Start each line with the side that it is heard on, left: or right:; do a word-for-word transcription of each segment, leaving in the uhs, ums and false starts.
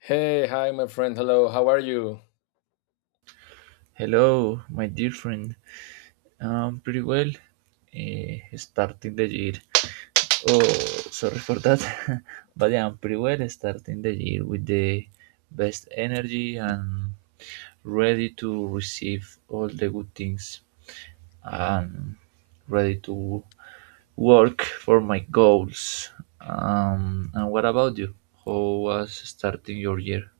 left: Hey, hi, my friend. Hello, how are you?
right: Hello, my dear friend. Um, pretty well. Uh, starting the year. Oh, Sorry for that. but yeah, I'm pretty well. Starting the year with the best energy and ready to receive all the good things and ready to work for my goals. Um, and what about you? How was starting your year?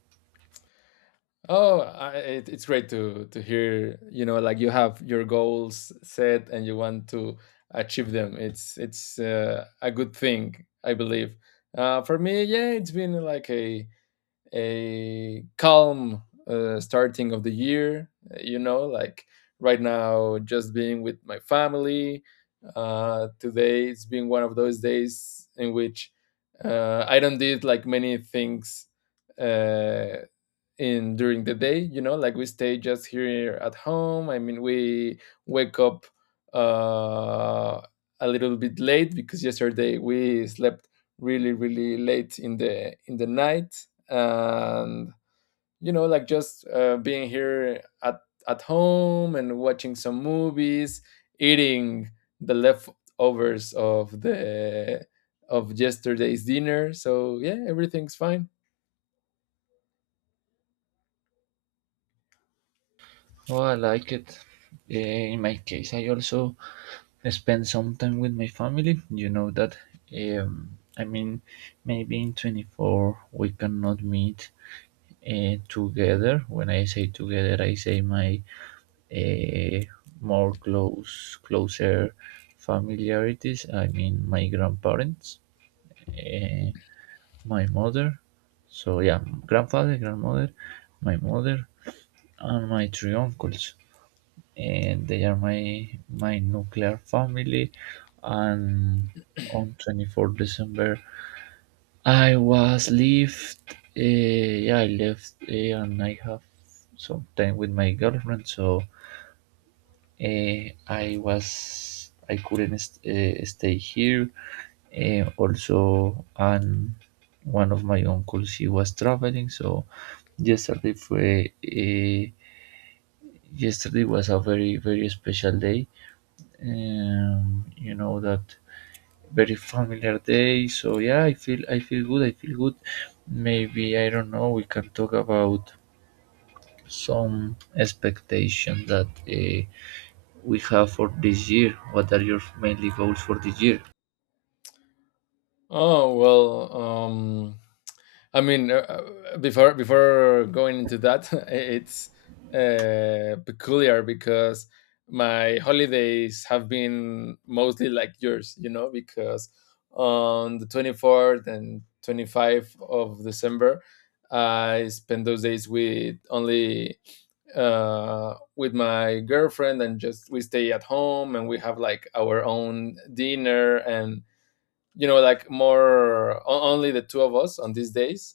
left: Oh, I, it, it's great to to hear. You know, like you have your goals set and you want to achieve them. It's it's uh, a good thing, I believe. Uh, for me, yeah, it's been like a a calm uh, starting of the year, you know, like right now just being with my family. Uh, today it's been one of those days in which uh, I don't did like many things uh, in during the day, you know, like we stay just here at home. I mean, we wake up uh a little bit late because yesterday we slept really really late in the in the night. And, you know, like just uh, being here at at home and watching some movies, eating the leftovers of the of yesterday's dinner. So yeah, everything's fine.
right: Oh, I like it. Eh, In my case, I also spend some time with my family. You know that. Um, I mean, maybe in twenty four we cannot meet uh, together. When I say together, I say my uh, more close, closer familiarities. I mean, my grandparents, uh, my mother. So yeah, grandfather, grandmother, my mother, and my three uncles and they are my my nuclear family and on 24 december i was left uh, yeah i left uh, and i have some time with my girlfriend so uh, i was i couldn't st- uh, stay here uh, also and one of my uncles he was traveling so yesterday fue uh, yesterday was a very very special day, um, you know that, very familiar day. So yeah, I feel i feel good i feel good. Maybe I don't know, we can talk about some expectation that uh, we have for this year. What are your mainly goals for this year?
left: Oh well. um I mean, uh, uh, before before going into that, it's uh, peculiar because my holidays have been mostly like yours, you know, because on the twenty-fourth and twenty-fifth of December, I spend those days with only uh, with my girlfriend, and just we stay at home and we have like our own dinner. And, you know, like more o- only the two of us on these days.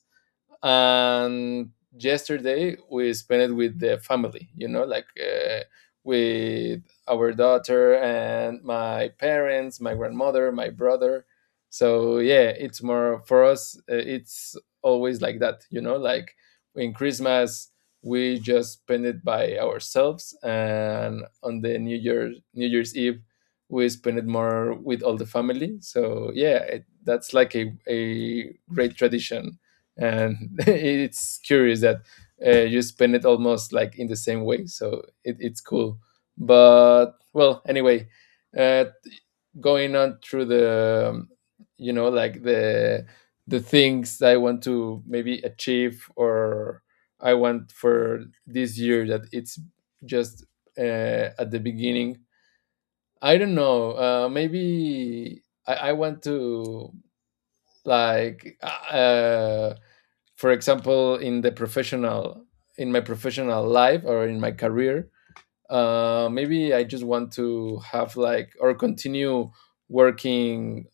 left: And yesterday we spent it with the family, you know, like uh, with our daughter and my parents, my grandmother, my brother. So yeah, it's more for us. Uh, it's always like that, you know, like in Christmas we just spend it by ourselves, and on the new year new year's eve we spend it more with all the family. So yeah, it, that's like a, a great tradition. And it's curious that uh, you spend it almost like in the same way. So it, it's cool. But well, anyway, uh, going on through the um, you know, like the the things I want to maybe achieve or I want for this year. That it's just uh, at the beginning. I don't know, uh, maybe I, I want to, like, uh, for example, in the professional, in my professional life or in my career, uh, maybe I just want to have, like, or continue working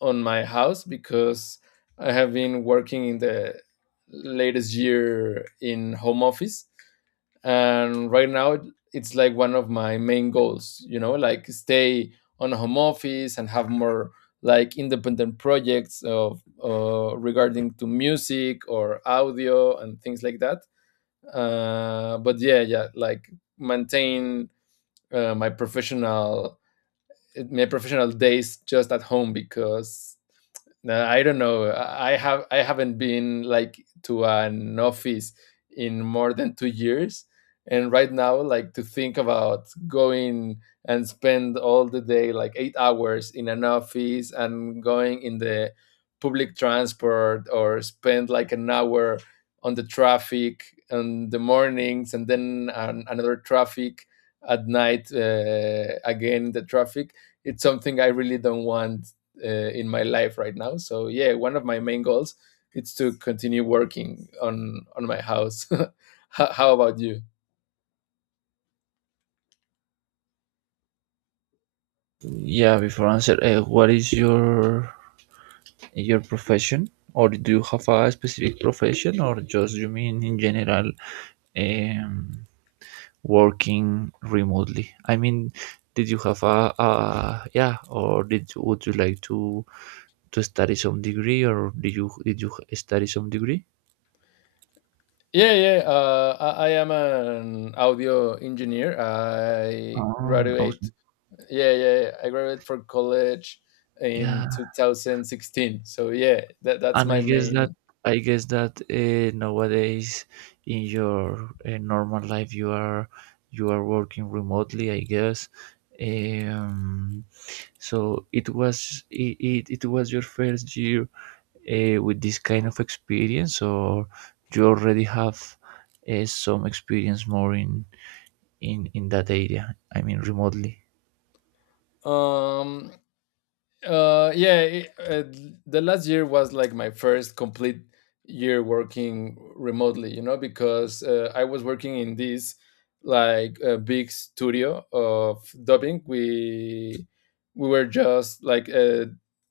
left: on my house, because I have been working in the latest year in home office. And right now it- it's like one of my main goals, you know, like stay on home office and have more, like, independent projects of uh, regarding to music or audio and things like that. Uh, but yeah yeah, like, maintain uh, my professional my professional days just at home, because no, I don't know. I have I haven't been like to an office in more than two years, and right now, like to think about going and spend all the day, like eight hours in an office, and going in the public transport or spend like an hour on the traffic in the mornings, and then an, another traffic at night, uh, again the traffic. It's something I really don't want uh, in my life right now. So yeah, one of my main goals is to continue working on on my house. How, how about you?
right: Yeah, before answer, uh, what is your your profession, or do you have a specific profession, or just you mean in general, um, working remotely? I mean, did you have a, a yeah, or did you, would you like to to study some degree, or did you did you study some degree?
left: Yeah, yeah. Uh, I, I am an audio engineer. I
right: Oh,
left: graduate.
right: awesome.
left: Yeah, yeah. yeah, I graduated from college
right: Yeah,
left: in two thousand sixteen. So yeah, that that's
right: and I
left: my
right: guess that
left: main.
right: I guess that uh, nowadays in your uh, normal life you are you are working remotely, I guess. Um, so it was it, it, it was your first year uh, with this kind of experience, or you already have uh, some experience more in in in that area? I mean, remotely.
left: Um, uh yeah, it, uh, the last year was like my first complete year working remotely, you know, because uh, I was working in this, like, a big studio of dubbing. We we were just, like, uh,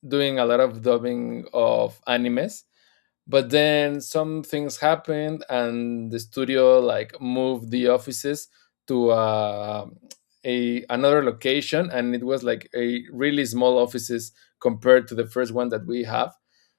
left: doing a lot of dubbing of animes, but then some things happened and the studio, like, moved the offices to uh, a another location. And it was like a really small offices compared to the first one that we have.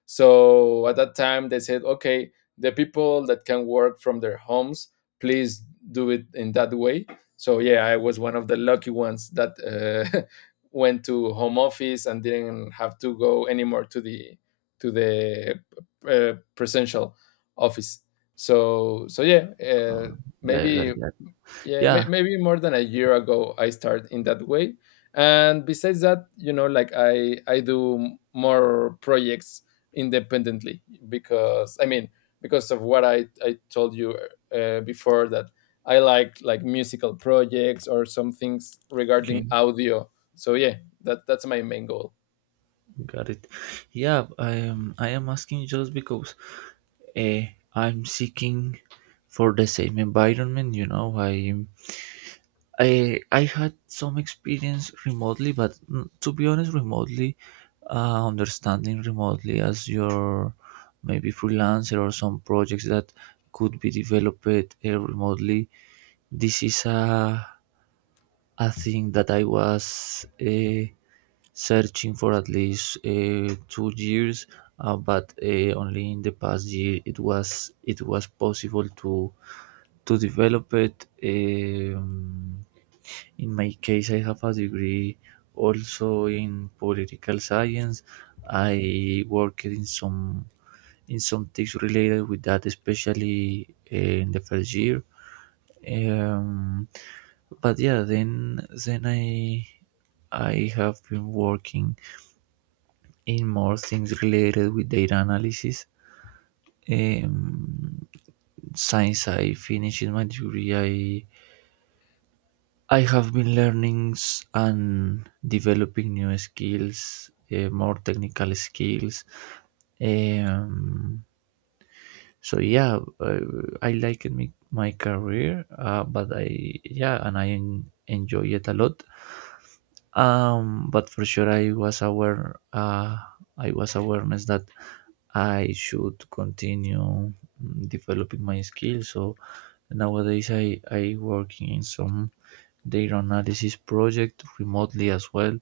left: So at that time they said, okay, the people that can work from their homes, please do it in that way. So yeah, I was one of the lucky ones that uh, went to home office and didn't have to go anymore to the to the uh, presential office. So so yeah, uh,
right: Um, yeah, I got
left: maybe
right: it. Got it.
left: yeah may,
right: Yeah,
left: maybe more than a year ago I started in that way. And besides that, you know, like I I do more projects independently, because I mean, because of what I I told you uh, before that, I like like musical projects or some things
right: okay,
left: regarding audio. So yeah, that that's my main goal.
right: got it. Yeah, I am. I am asking just because uh, I'm seeking for the same environment. You know, I I I had some experience remotely, but mm, to be honest, remotely uh, understanding remotely as your maybe freelancer or some projects that could be developed uh, remotely. This is a, a thing that I was uh, searching for at least uh, two years, uh, but uh, only in the past year it was it was possible to to develop it. Um, in my case, I have a degree also in political science. I worked in some in some things related with that, especially eh, in the first year. Um, but yeah, then then I I have been working in more things related with data analysis. Um, since I finished my degree, I have been learning s- and developing new skills, uh, more technical skills. Um, so yeah, uh, I like my, my career, uh, but I yeah, and I en- enjoy it a lot. Um, but for sure, I was aware. Uh, I was awareness that I should continue mm, developing my skills. So nowadays, I I working in some their analysis project remotely as well.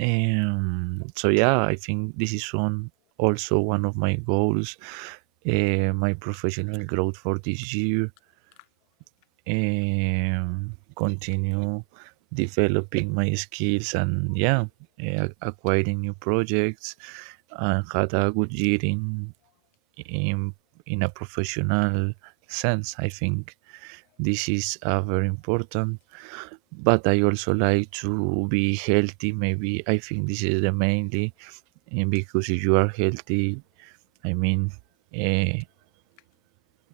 right: Um, so yeah, I think this is on also one of my goals, uh, my professional growth for this year, um, continue developing my skills and yeah, uh, acquiring new projects and had a good year in in in a professional sense. I think this is uh, very important. But I also like to be healthy. Maybe I think this is the mainly, and because if you are healthy, I mean, uh,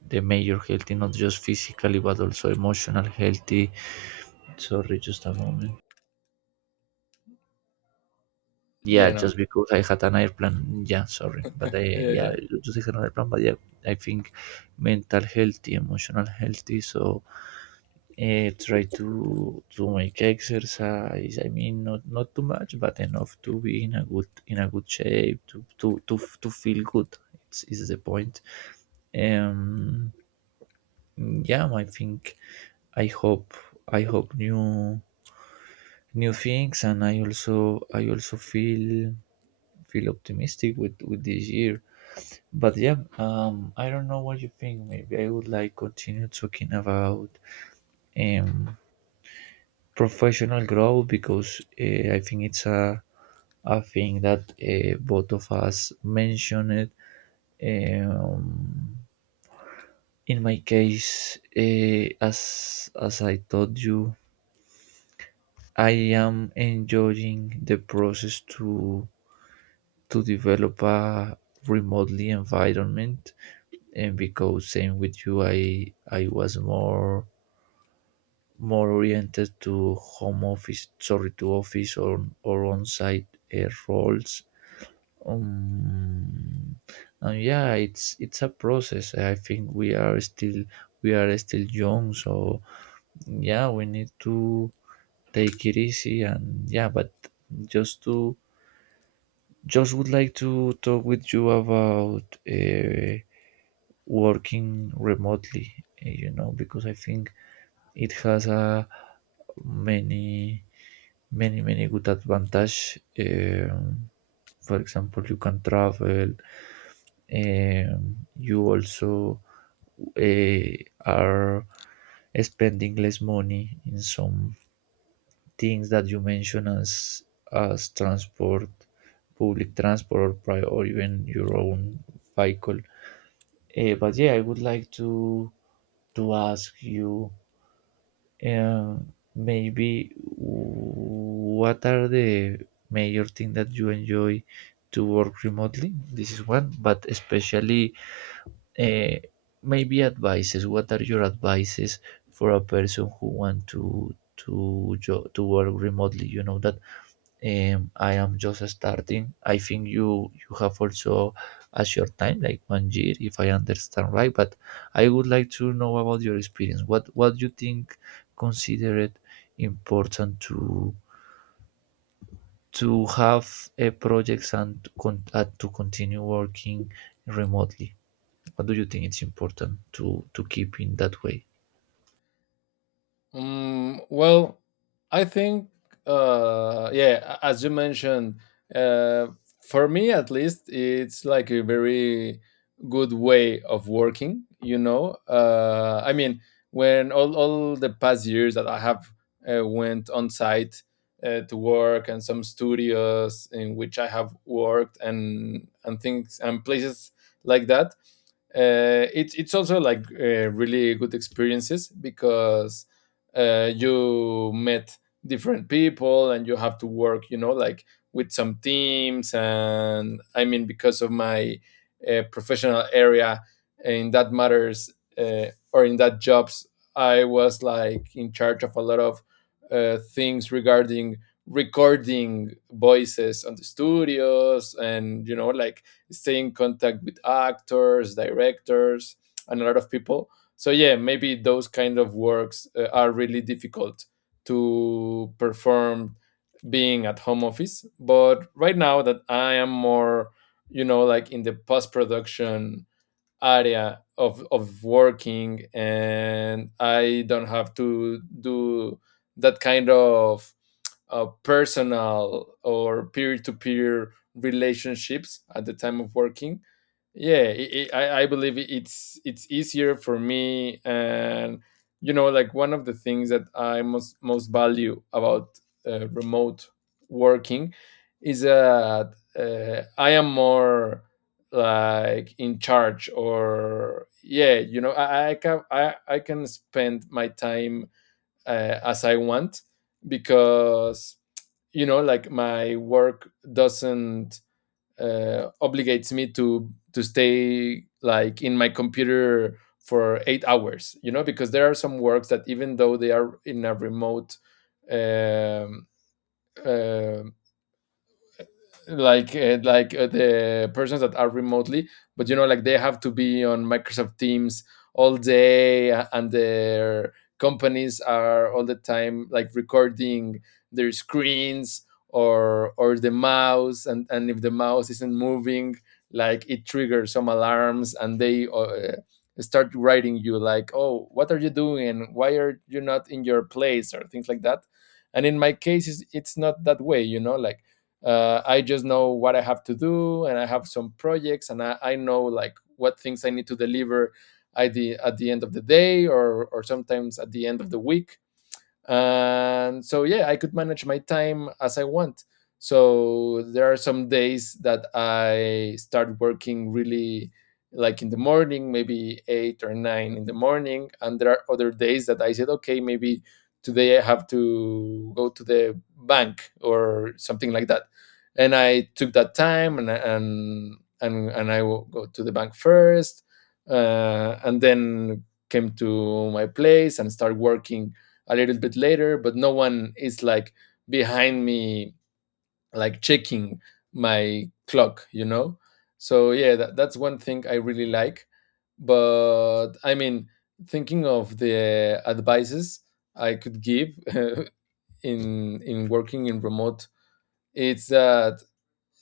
right: the major healthy, not just physically but also emotional healthy. Sorry, just a moment. Yeah,
left: Yeah, no.
right: just because I had an airplane. Yeah, sorry, but I
left: Yeah,
right: yeah,
left: yeah.
right: I just had an airplane. But yeah, I think mental healthy, emotional healthy. So uh, try to to make exercise. I mean, not not too much but enough to be in a good in a good shape to to to, f- to feel good. It's, is the point. um yeah, I think I hope i hope new new things and i also i also feel feel optimistic with with this year. But yeah, um I don't know what you think. Maybe I would like continue talking about um professional growth because uh, I think it's a, a thing that uh, both of us mentioned. Um, in my case, uh, as as I told you, I am enjoying the process to to develop a remotely environment, and because same with you, I I was more more oriented to home office, sorry, to office or or on site uh, roles. Um, and yeah, it's it's a process. I think we are still we are still young, so yeah, we need to take it easy and yeah. But just to just would like to talk with you about uh, working remotely. eh, You know, because I think it has a many many many good advantage. Um, for example, you can travel. Um, you also eh, are spending less money in some things that you mentioned as as transport, public transport, or, pri- or even your own vehicle. Eh, but yeah, I would like to to ask you uh, maybe what are the major things that you enjoy to work remotely? This is one, but especially uh, maybe advices. What are your advices for a person who want to to jo- to work remotely? You know that um, I am just starting. I think you you have also a short time, like one year, if I understand right. But I would like to know about your experience. What what you think consider it important to to have a projects and to, con- and to continue working remotely? What do you think it's important to, to keep in that way?
left: Mm, well, I think, uh, yeah, a- as you mentioned, uh, for me at least, it's like a very good way of working, you know? Uh, I mean, when all, all the past years that I have uh, went on site, uh, to work and some studios in which I have worked, and, and things and places like that, uh, it's it's also like uh, really good experiences, because uh, you met different people and you have to work, you know, like with some teams. And I mean, because of my uh, professional area in that matters, uh, or in that jobs I was, like, in charge of a lot of uh, things regarding recording voices on the studios, and, you know, like stay in contact with actors, directors, and a lot of people. So yeah, maybe those kind of works uh, are really difficult to perform being at home office. But right now that I am more, you know, like in the post production area of of working, and I don't have to do that kind of uh, personal or peer to peer relationships at the time of working, yeah, it, it, I, I believe it- it's it's easier for me. And, you know, like, one of the things that I most most value about uh, remote working is that uh, I am more, like, in charge, or yeah, you know, i, I can I, I can spend my time uh, as I want, because, you know, like my work doesn't uh, obligates me to to stay, like, in my computer for eight hours. You know, because there are some works that even though they are in a remote, um, uh, like uh, like uh, the persons that are remotely, but, you know, like they have to be on Microsoft Teams all day, a- and their companies are all the time like recording their screens, or or the mouse, and and if the mouse isn't moving, like, it triggers some alarms, and they uh, start writing you, like, oh, what are you doing, why are you not in your place or things like that. And in my case it's, it's not that way, you know, like uh, I just know what I have to do, and I have some projects, and i, I know, like, what things I need to deliver at the, at the end of the day, or, or sometimes at the end of the week. And so yeah, I could manage my time as I want. So there are some days that I start working really, like, in the morning, maybe eight or nine in the morning, and there are other days that I said, okay, maybe today I have to go to the bank or something like that, and I took that time and and and, and I will go to the bank first. Uh, and then came to my place and start working a little bit later, but no one is like behind me, like checking my clock, you know? So yeah, that, that's one thing I really like. But I mean, thinking of the advices I could give, in in working in remote, it's that,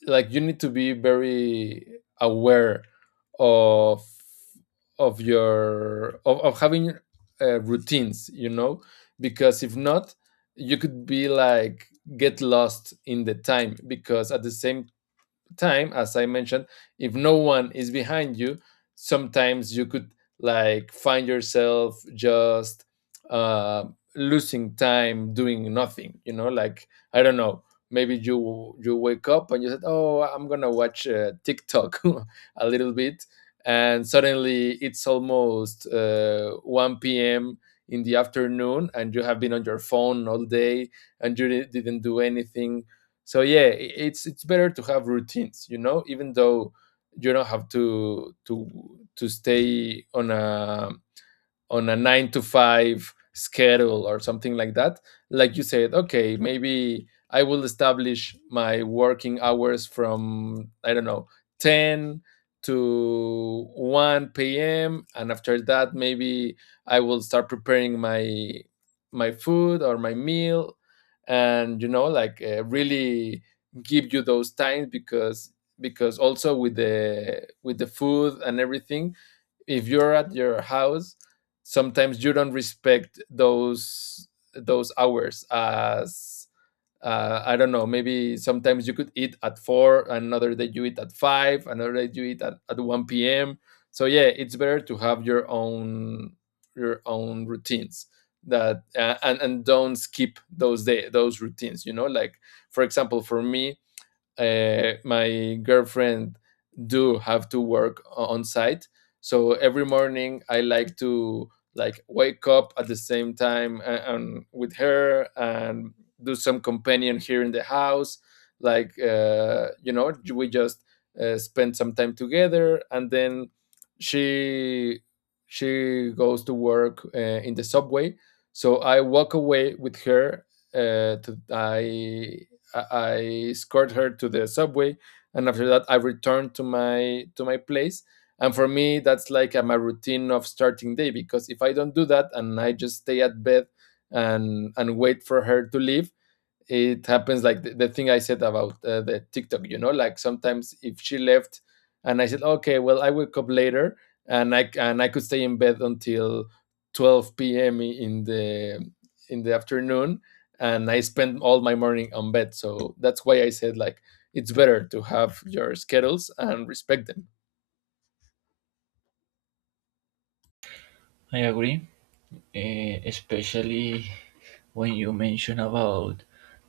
left: like, you need to be very aware of of your of, of having uh, routines, you know, because if not, you could be, like, get lost in the time. Because at the same time, as I mentioned, if no one is behind you, sometimes you could, like, find yourself just uh, losing time doing nothing. You know, like, I don't know. Maybe you you wake up and you said, "Oh, I'm gonna watch uh, TikTok a little bit," and suddenly it's almost uh, one p m in the afternoon, and you have been on your phone all day, and you di- didn't do anything. So yeah, i- it's it's better to have routines, you know, even though you don't have to to to stay on a on a nine to five schedule or something like that. Like, you said, okay, maybe I will establish my working hours from, I don't know, ten to one p m And after that, maybe I will start preparing my my food or my meal and you know like uh, really give you those times because because also with the with the food and everything, if you're at your house, sometimes you don't respect those those hours as uh, I don't know. Maybe sometimes you could eat at four, another day you eat at five, another day you eat at, at one p m p.m. So yeah, it's better to have your own your own routines. That uh, and and don't skip those day those routines, you know like for example, for me, uh, my girlfriend do have to work o- on site, so every morning I like to, like, wake up at the same time and, and with her and do some companion here in the house, like, uh, you know we just uh, spend some time together, and then she she goes to work uh, in the subway. So I walk away with her, uh, to, i I, I escort her to the subway, and after that, I return to my to my place. And for me, that's like uh, my routine of starting day. Because if I don't do that and I just stay at bed and and wait for her to leave, it happens like the, the thing I said about uh, the TikTok, you know, like, sometimes if she left and I said, okay, well, I wake up later, and I, and I could stay in bed until twelve p m in the, in the afternoon, and I spend all my morning on bed. So that's why I said, like, it's better to have your schedules and respect them.
right: I agree, eh, especially when you mention about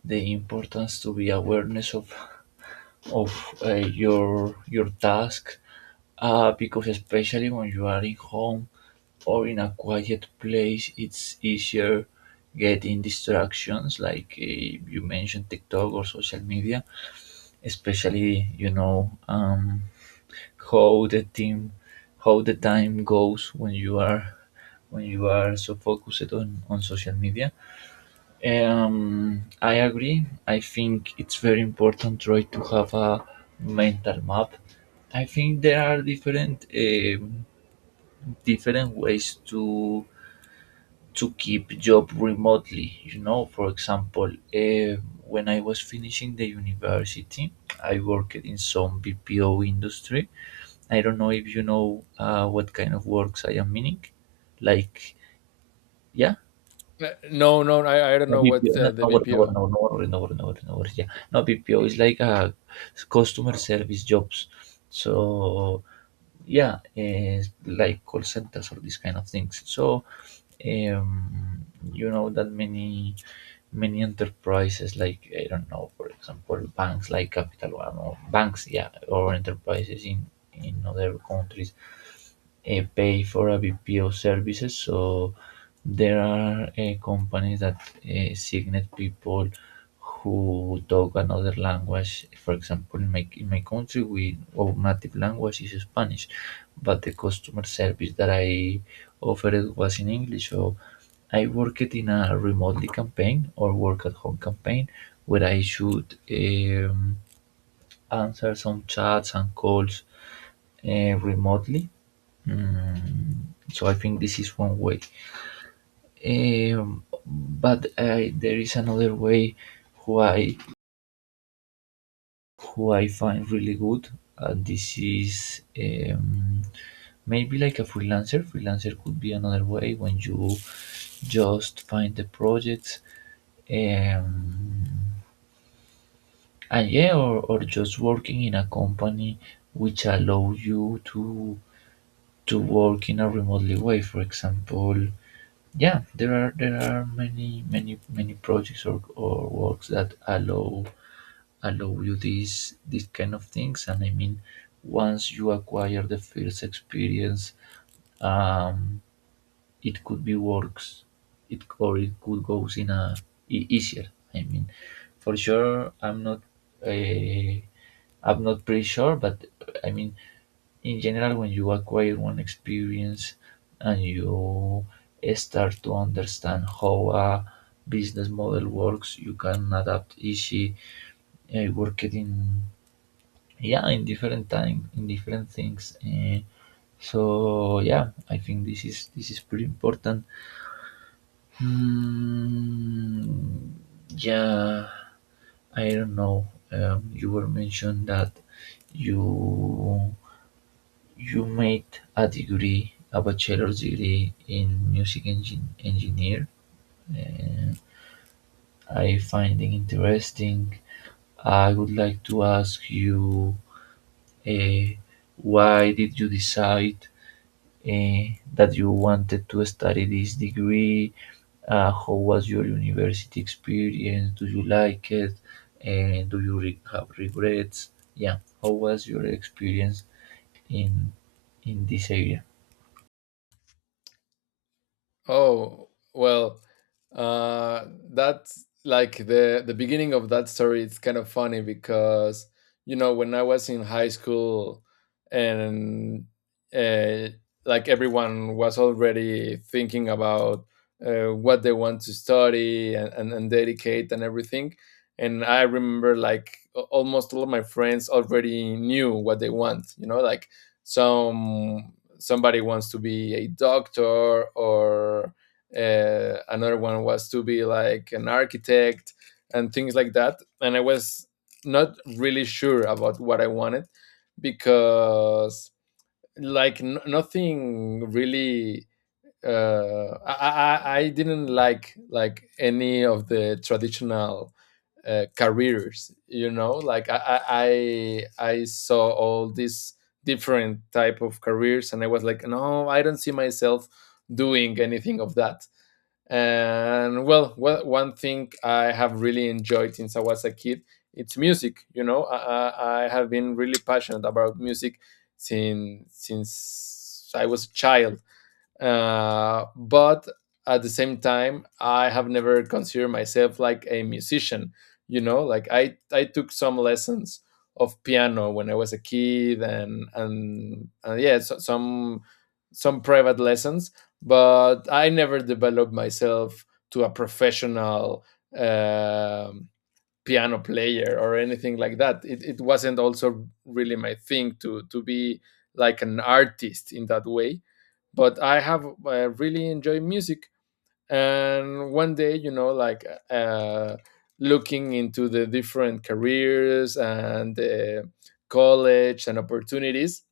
right: the importance to be awareness of of uh, your your task, uh, because especially when you are in home or in a quiet place, it's easier getting distractions like uh, you mentioned TikTok or social media, especially you know um, how the team how the time goes when you are when you are so focused on, on social media. Um, i agree. I think it's very important try to have a mental map. I think there are different um different ways to to keep job remotely, you know, for example, um when i was finishing the university, i worked in some B P O industry. I don't know if you know uh, what kind of works I am meaning. Like, yeah,
left: Uh, No, no, I, I don't
right: no
left: know
right: B P O,
left: what
right: no,
left: uh, the
right: no, worry, no, worry,
left: B P O.
right: no, worry, no, worry, no, worry, no, worry, no, yeah, no B P O is like a customer service jobs. So yeah, it's like call centers or these kind of things. So um, you know that many many enterprises like i don't know, for example, banks like Capital One or banks, yeah, or enterprises in in other countries uh, pay for a B P O services. So there are uh, companies that uh, signate people who talk another language. For example, in my, in my country we our native language is Spanish, but the customer service that i offered was in English. So I worked in a remotely campaign or work at home campaign where I should um, answer some chats and calls uh, remotely. Mm, so I think this is one way. Um, but I, there is another way who I who I find really good, and this is um, maybe like a freelancer. Freelancer could be another way when you just find the projects. Um, and yeah, or, or just working in a company which allow you to to work in a remotely way, for example. Yeah, there are there are many many many projects or, or works that allow allow you these these kind of things. And I mean, once you acquire the first experience, um, it could be works it or it could goes in a e- easier. I mean, for sure I'm not uh, I'm not pretty sure, but I mean, in general, when you acquire one experience and you start to understand how a business model works, you can adapt easy uh, work it in, yeah, in different time in different things. Uh, so yeah, I think this is this is pretty important. Hmm. Yeah, I don't know. Um, you were mentioned that you you made a degree, a bachelor's degree in music engin- engineer. Uh, I find it interesting. I would like to ask you, uh, why did you decide eh, that you wanted to study this degree? Uh, how was your university experience? Do you like it? And do you re- have regrets? Yeah, how was your experience in in this area?
left: Oh, well, uh, that's like the the beginning of that story. It's kind of funny because, you know, when I was in high school, and uh, like everyone was already thinking about uh, what they want to study and, and, and dedicate and everything. And I remember, like, a- almost all of my friends already knew what they want, you know, like, some somebody wants to be a doctor, or uh, another one was to be like an architect and things like that. And I was not really sure about what I wanted, because, like, n- nothing really uh, I, I i didn't like like any of the traditional uh, careers, you know, like, I, I i saw all these different type of careers, and I was like, no, I don't see myself doing anything of that. And well, one one thing I have really enjoyed since I was a kid, it's music. You know, i, I I have been really passionate about music since since I was a child. Uh, but at the same time, I have never considered myself like a musician, you know, like, i I took some lessons of piano when I was a kid, and and, and yeah, so, some some private lessons, but I never developed myself to a professional, um piano player or anything like that. It, it wasn't also really my thing to to be like an artist in that way, but I have uh, really enjoyed music. And one day, you know, like, uh, looking into the different careers and uh, college and opportunities,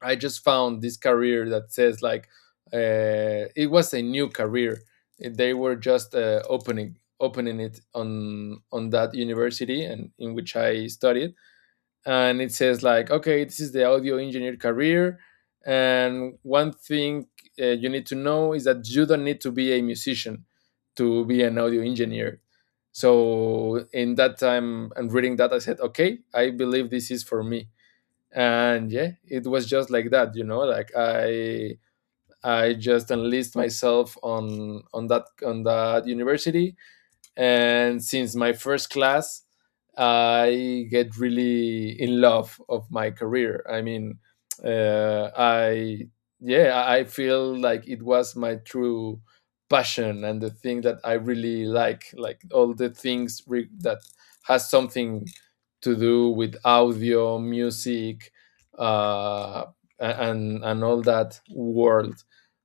left: I just found this career that says like, uh, it was a new career. They were just uh, opening opening it on on that university and in which I studied, and it says like, okay, this is the audio engineer career. And one thing uh, you need to know is that you don't need to be a musician to be an audio engineer. So in that time and reading that, I said, okay, I believe this is for me. And yeah, it was just like that, you know, like, i I just enlist myself on on that on that university. And since my first class, I get really in love of my career. I mean, uh, I yeah, I feel like it was my true passion, and the thing that I really like like all the things re- that has something to do with audio music, uh, a- and and all that world.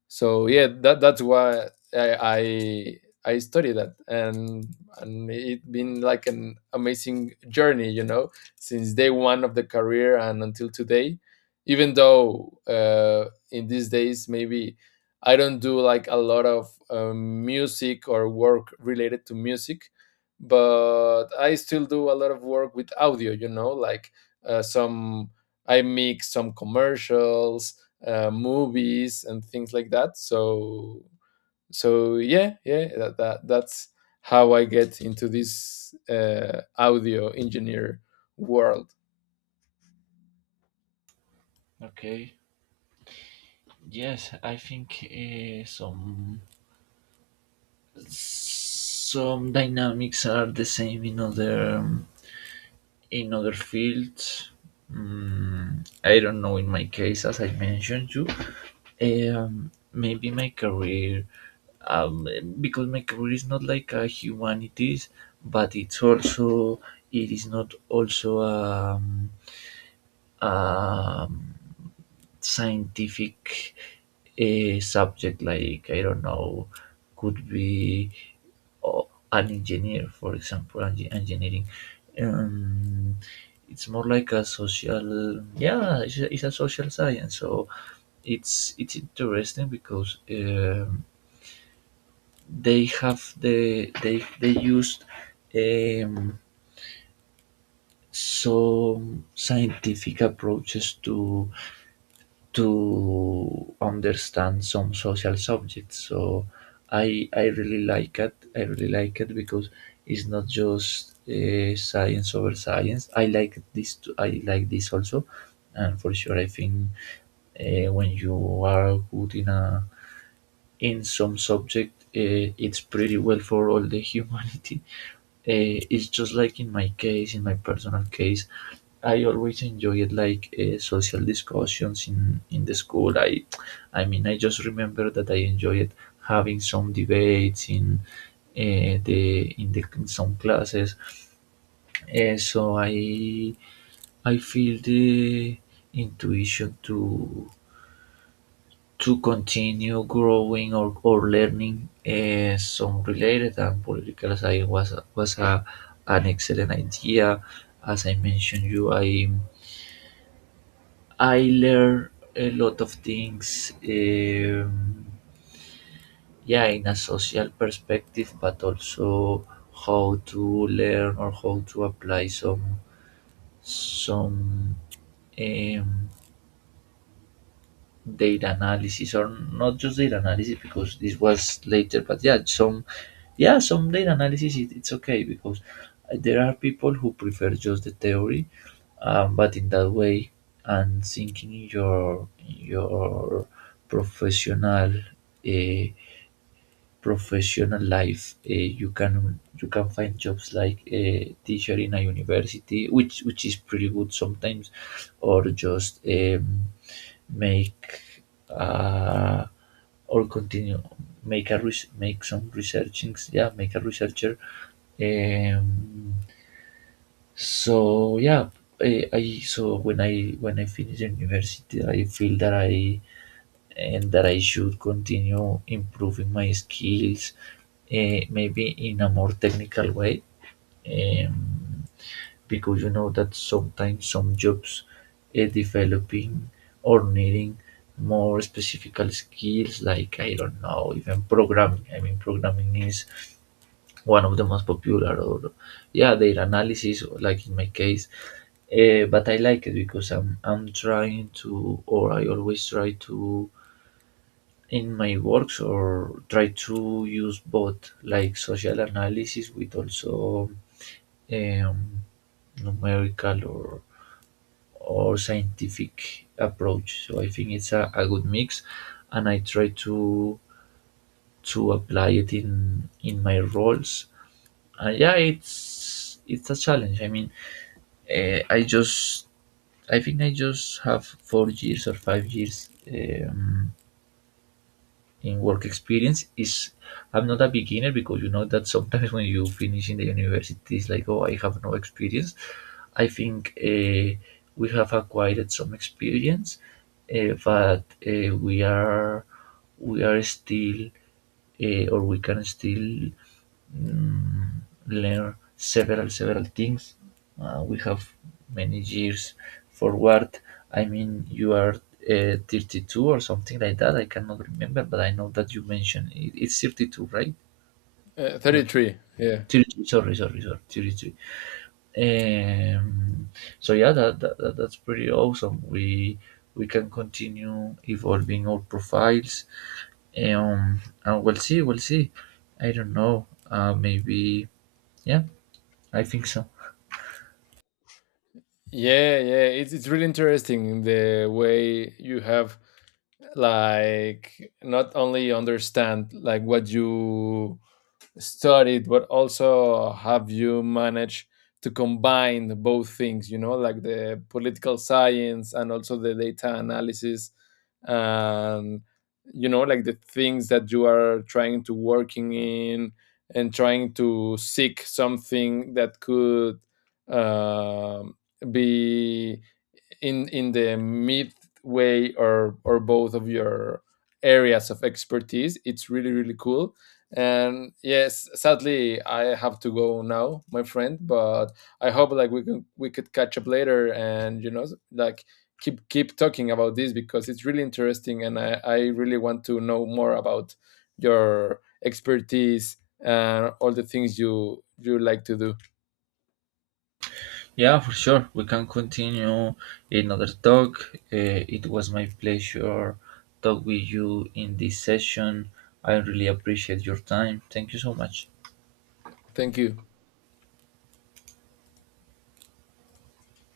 left: So yeah, that that's why I I I studied that. And and it been like an amazing journey, you know, since day one of the career and until today. Even though uh, in these days, maybe I don't do like a lot of um, music or work related to music, but I still do a lot of work with audio. You know, like, uh, some I mix some commercials, uh, movies, and things like that. So so yeah yeah, that, that that's how I get into this uh, audio engineer world.
right: Okay. Yes, I think uh, some some dynamics are the same in other um, in other fields. Mm, I don't know in my case. As I mentioned you, Um, maybe my career, um, because my career is not like a humanities, but it's also it is not also um, um, scientific a subject. Like I don't know, could be uh, an engineer, for example, enge- engineering. um, it's more like a social, yeah, it's a, it's a social science. So it's it's interesting because um, they have the they they used um, some scientific approaches to to understand some social subjects. So I I really like it. I really like it because it's not just uh, science over science. I like this too. I like this also, and for sure I think uh, when you are good in a in some subject, uh, it's pretty well for all the humanity. uh, it's just like in my case, in my personal case, I always enjoyed like uh, social discussions in in the school. i i mean, I just remember that I enjoyed having some debates in uh, the in the in some classes. Uh, so i i feel the intuition to to continue growing or, or learning uh, some related, and political science was was a, an excellent idea. As I mentioned you, I I learned a lot of things. Um, yeah, in a social perspective, but also how to learn or how to apply some some um, data analysis, or not just data analysis because this was later, but yeah, some yeah, some data analysis, it, it's okay because there are people who prefer just the theory. Um, but in that way, and thinking in your in your professional uh, professional life. Eh, you can you can find jobs like a teacher in a university, which which is pretty good sometimes, or just um, make uh, or continue make a res- make some researchings. Yeah, make a researcher. Um, so yeah, I, I so when I when I finish university, I feel that I and that I should continue improving my skills, uh, maybe in a more technical way, um, because you know that sometimes some jobs uh, developing or needing more specific skills, like I don't know, even programming. I mean, programming is one of the most popular, or yeah, their analysis like in my case. Uh, but I like it because i'm i'm trying to, or I always try to in my works, or try to use both like social analysis with also um, numerical or or scientific approach. So I think it's a, a good mix, and I try to to apply it in in my roles. And yeah, it's it's a challenge. I mean, Uh, I just, I think I just have four years or five years um, in work experience. Is I'm not a beginner because you know that sometimes when you finish in the university, it's like, oh, I have no experience. I think uh, we have acquired some experience, uh, but uh, we are we are still uh, or we can still mm, learn several several things. Uh, we have many years forward. I mean, you are uh, thirty-two or something like that. I cannot remember, but I know that you mentioned it, it's thirty-two, right?
left: uh,
right: Or
left: thirty-three, yeah.
right: thirty-three, sorry, sorry, sorry, thirty-three. Um, so yeah, that, that, that that's pretty awesome. We we can continue evolving our profiles. Um, and we'll see, we'll see. I don't know. Uh, maybe, yeah, I think so.
left: Yeah, yeah it's, it's really interesting the way you have, like, not only understand like what you studied, but also have you managed to combine both things, you know, like, the political science and also the data analysis. And you know, like, the things that you are trying to working in and trying to seek something that could, um, be in in the midway or or both of your areas of expertise. It's really really cool. And yes, sadly I have to go now, my friend. But I hope like we can, we could catch up later, and you know, like, keep keep talking about this because it's really interesting, and I, I really want to know more about your expertise and all the things you you like to do.
right: Yeah, for sure. We can continue another talk. Uh, it was my pleasure talk with you in this session. I really appreciate your time. Thank you so much.
left: Thank you.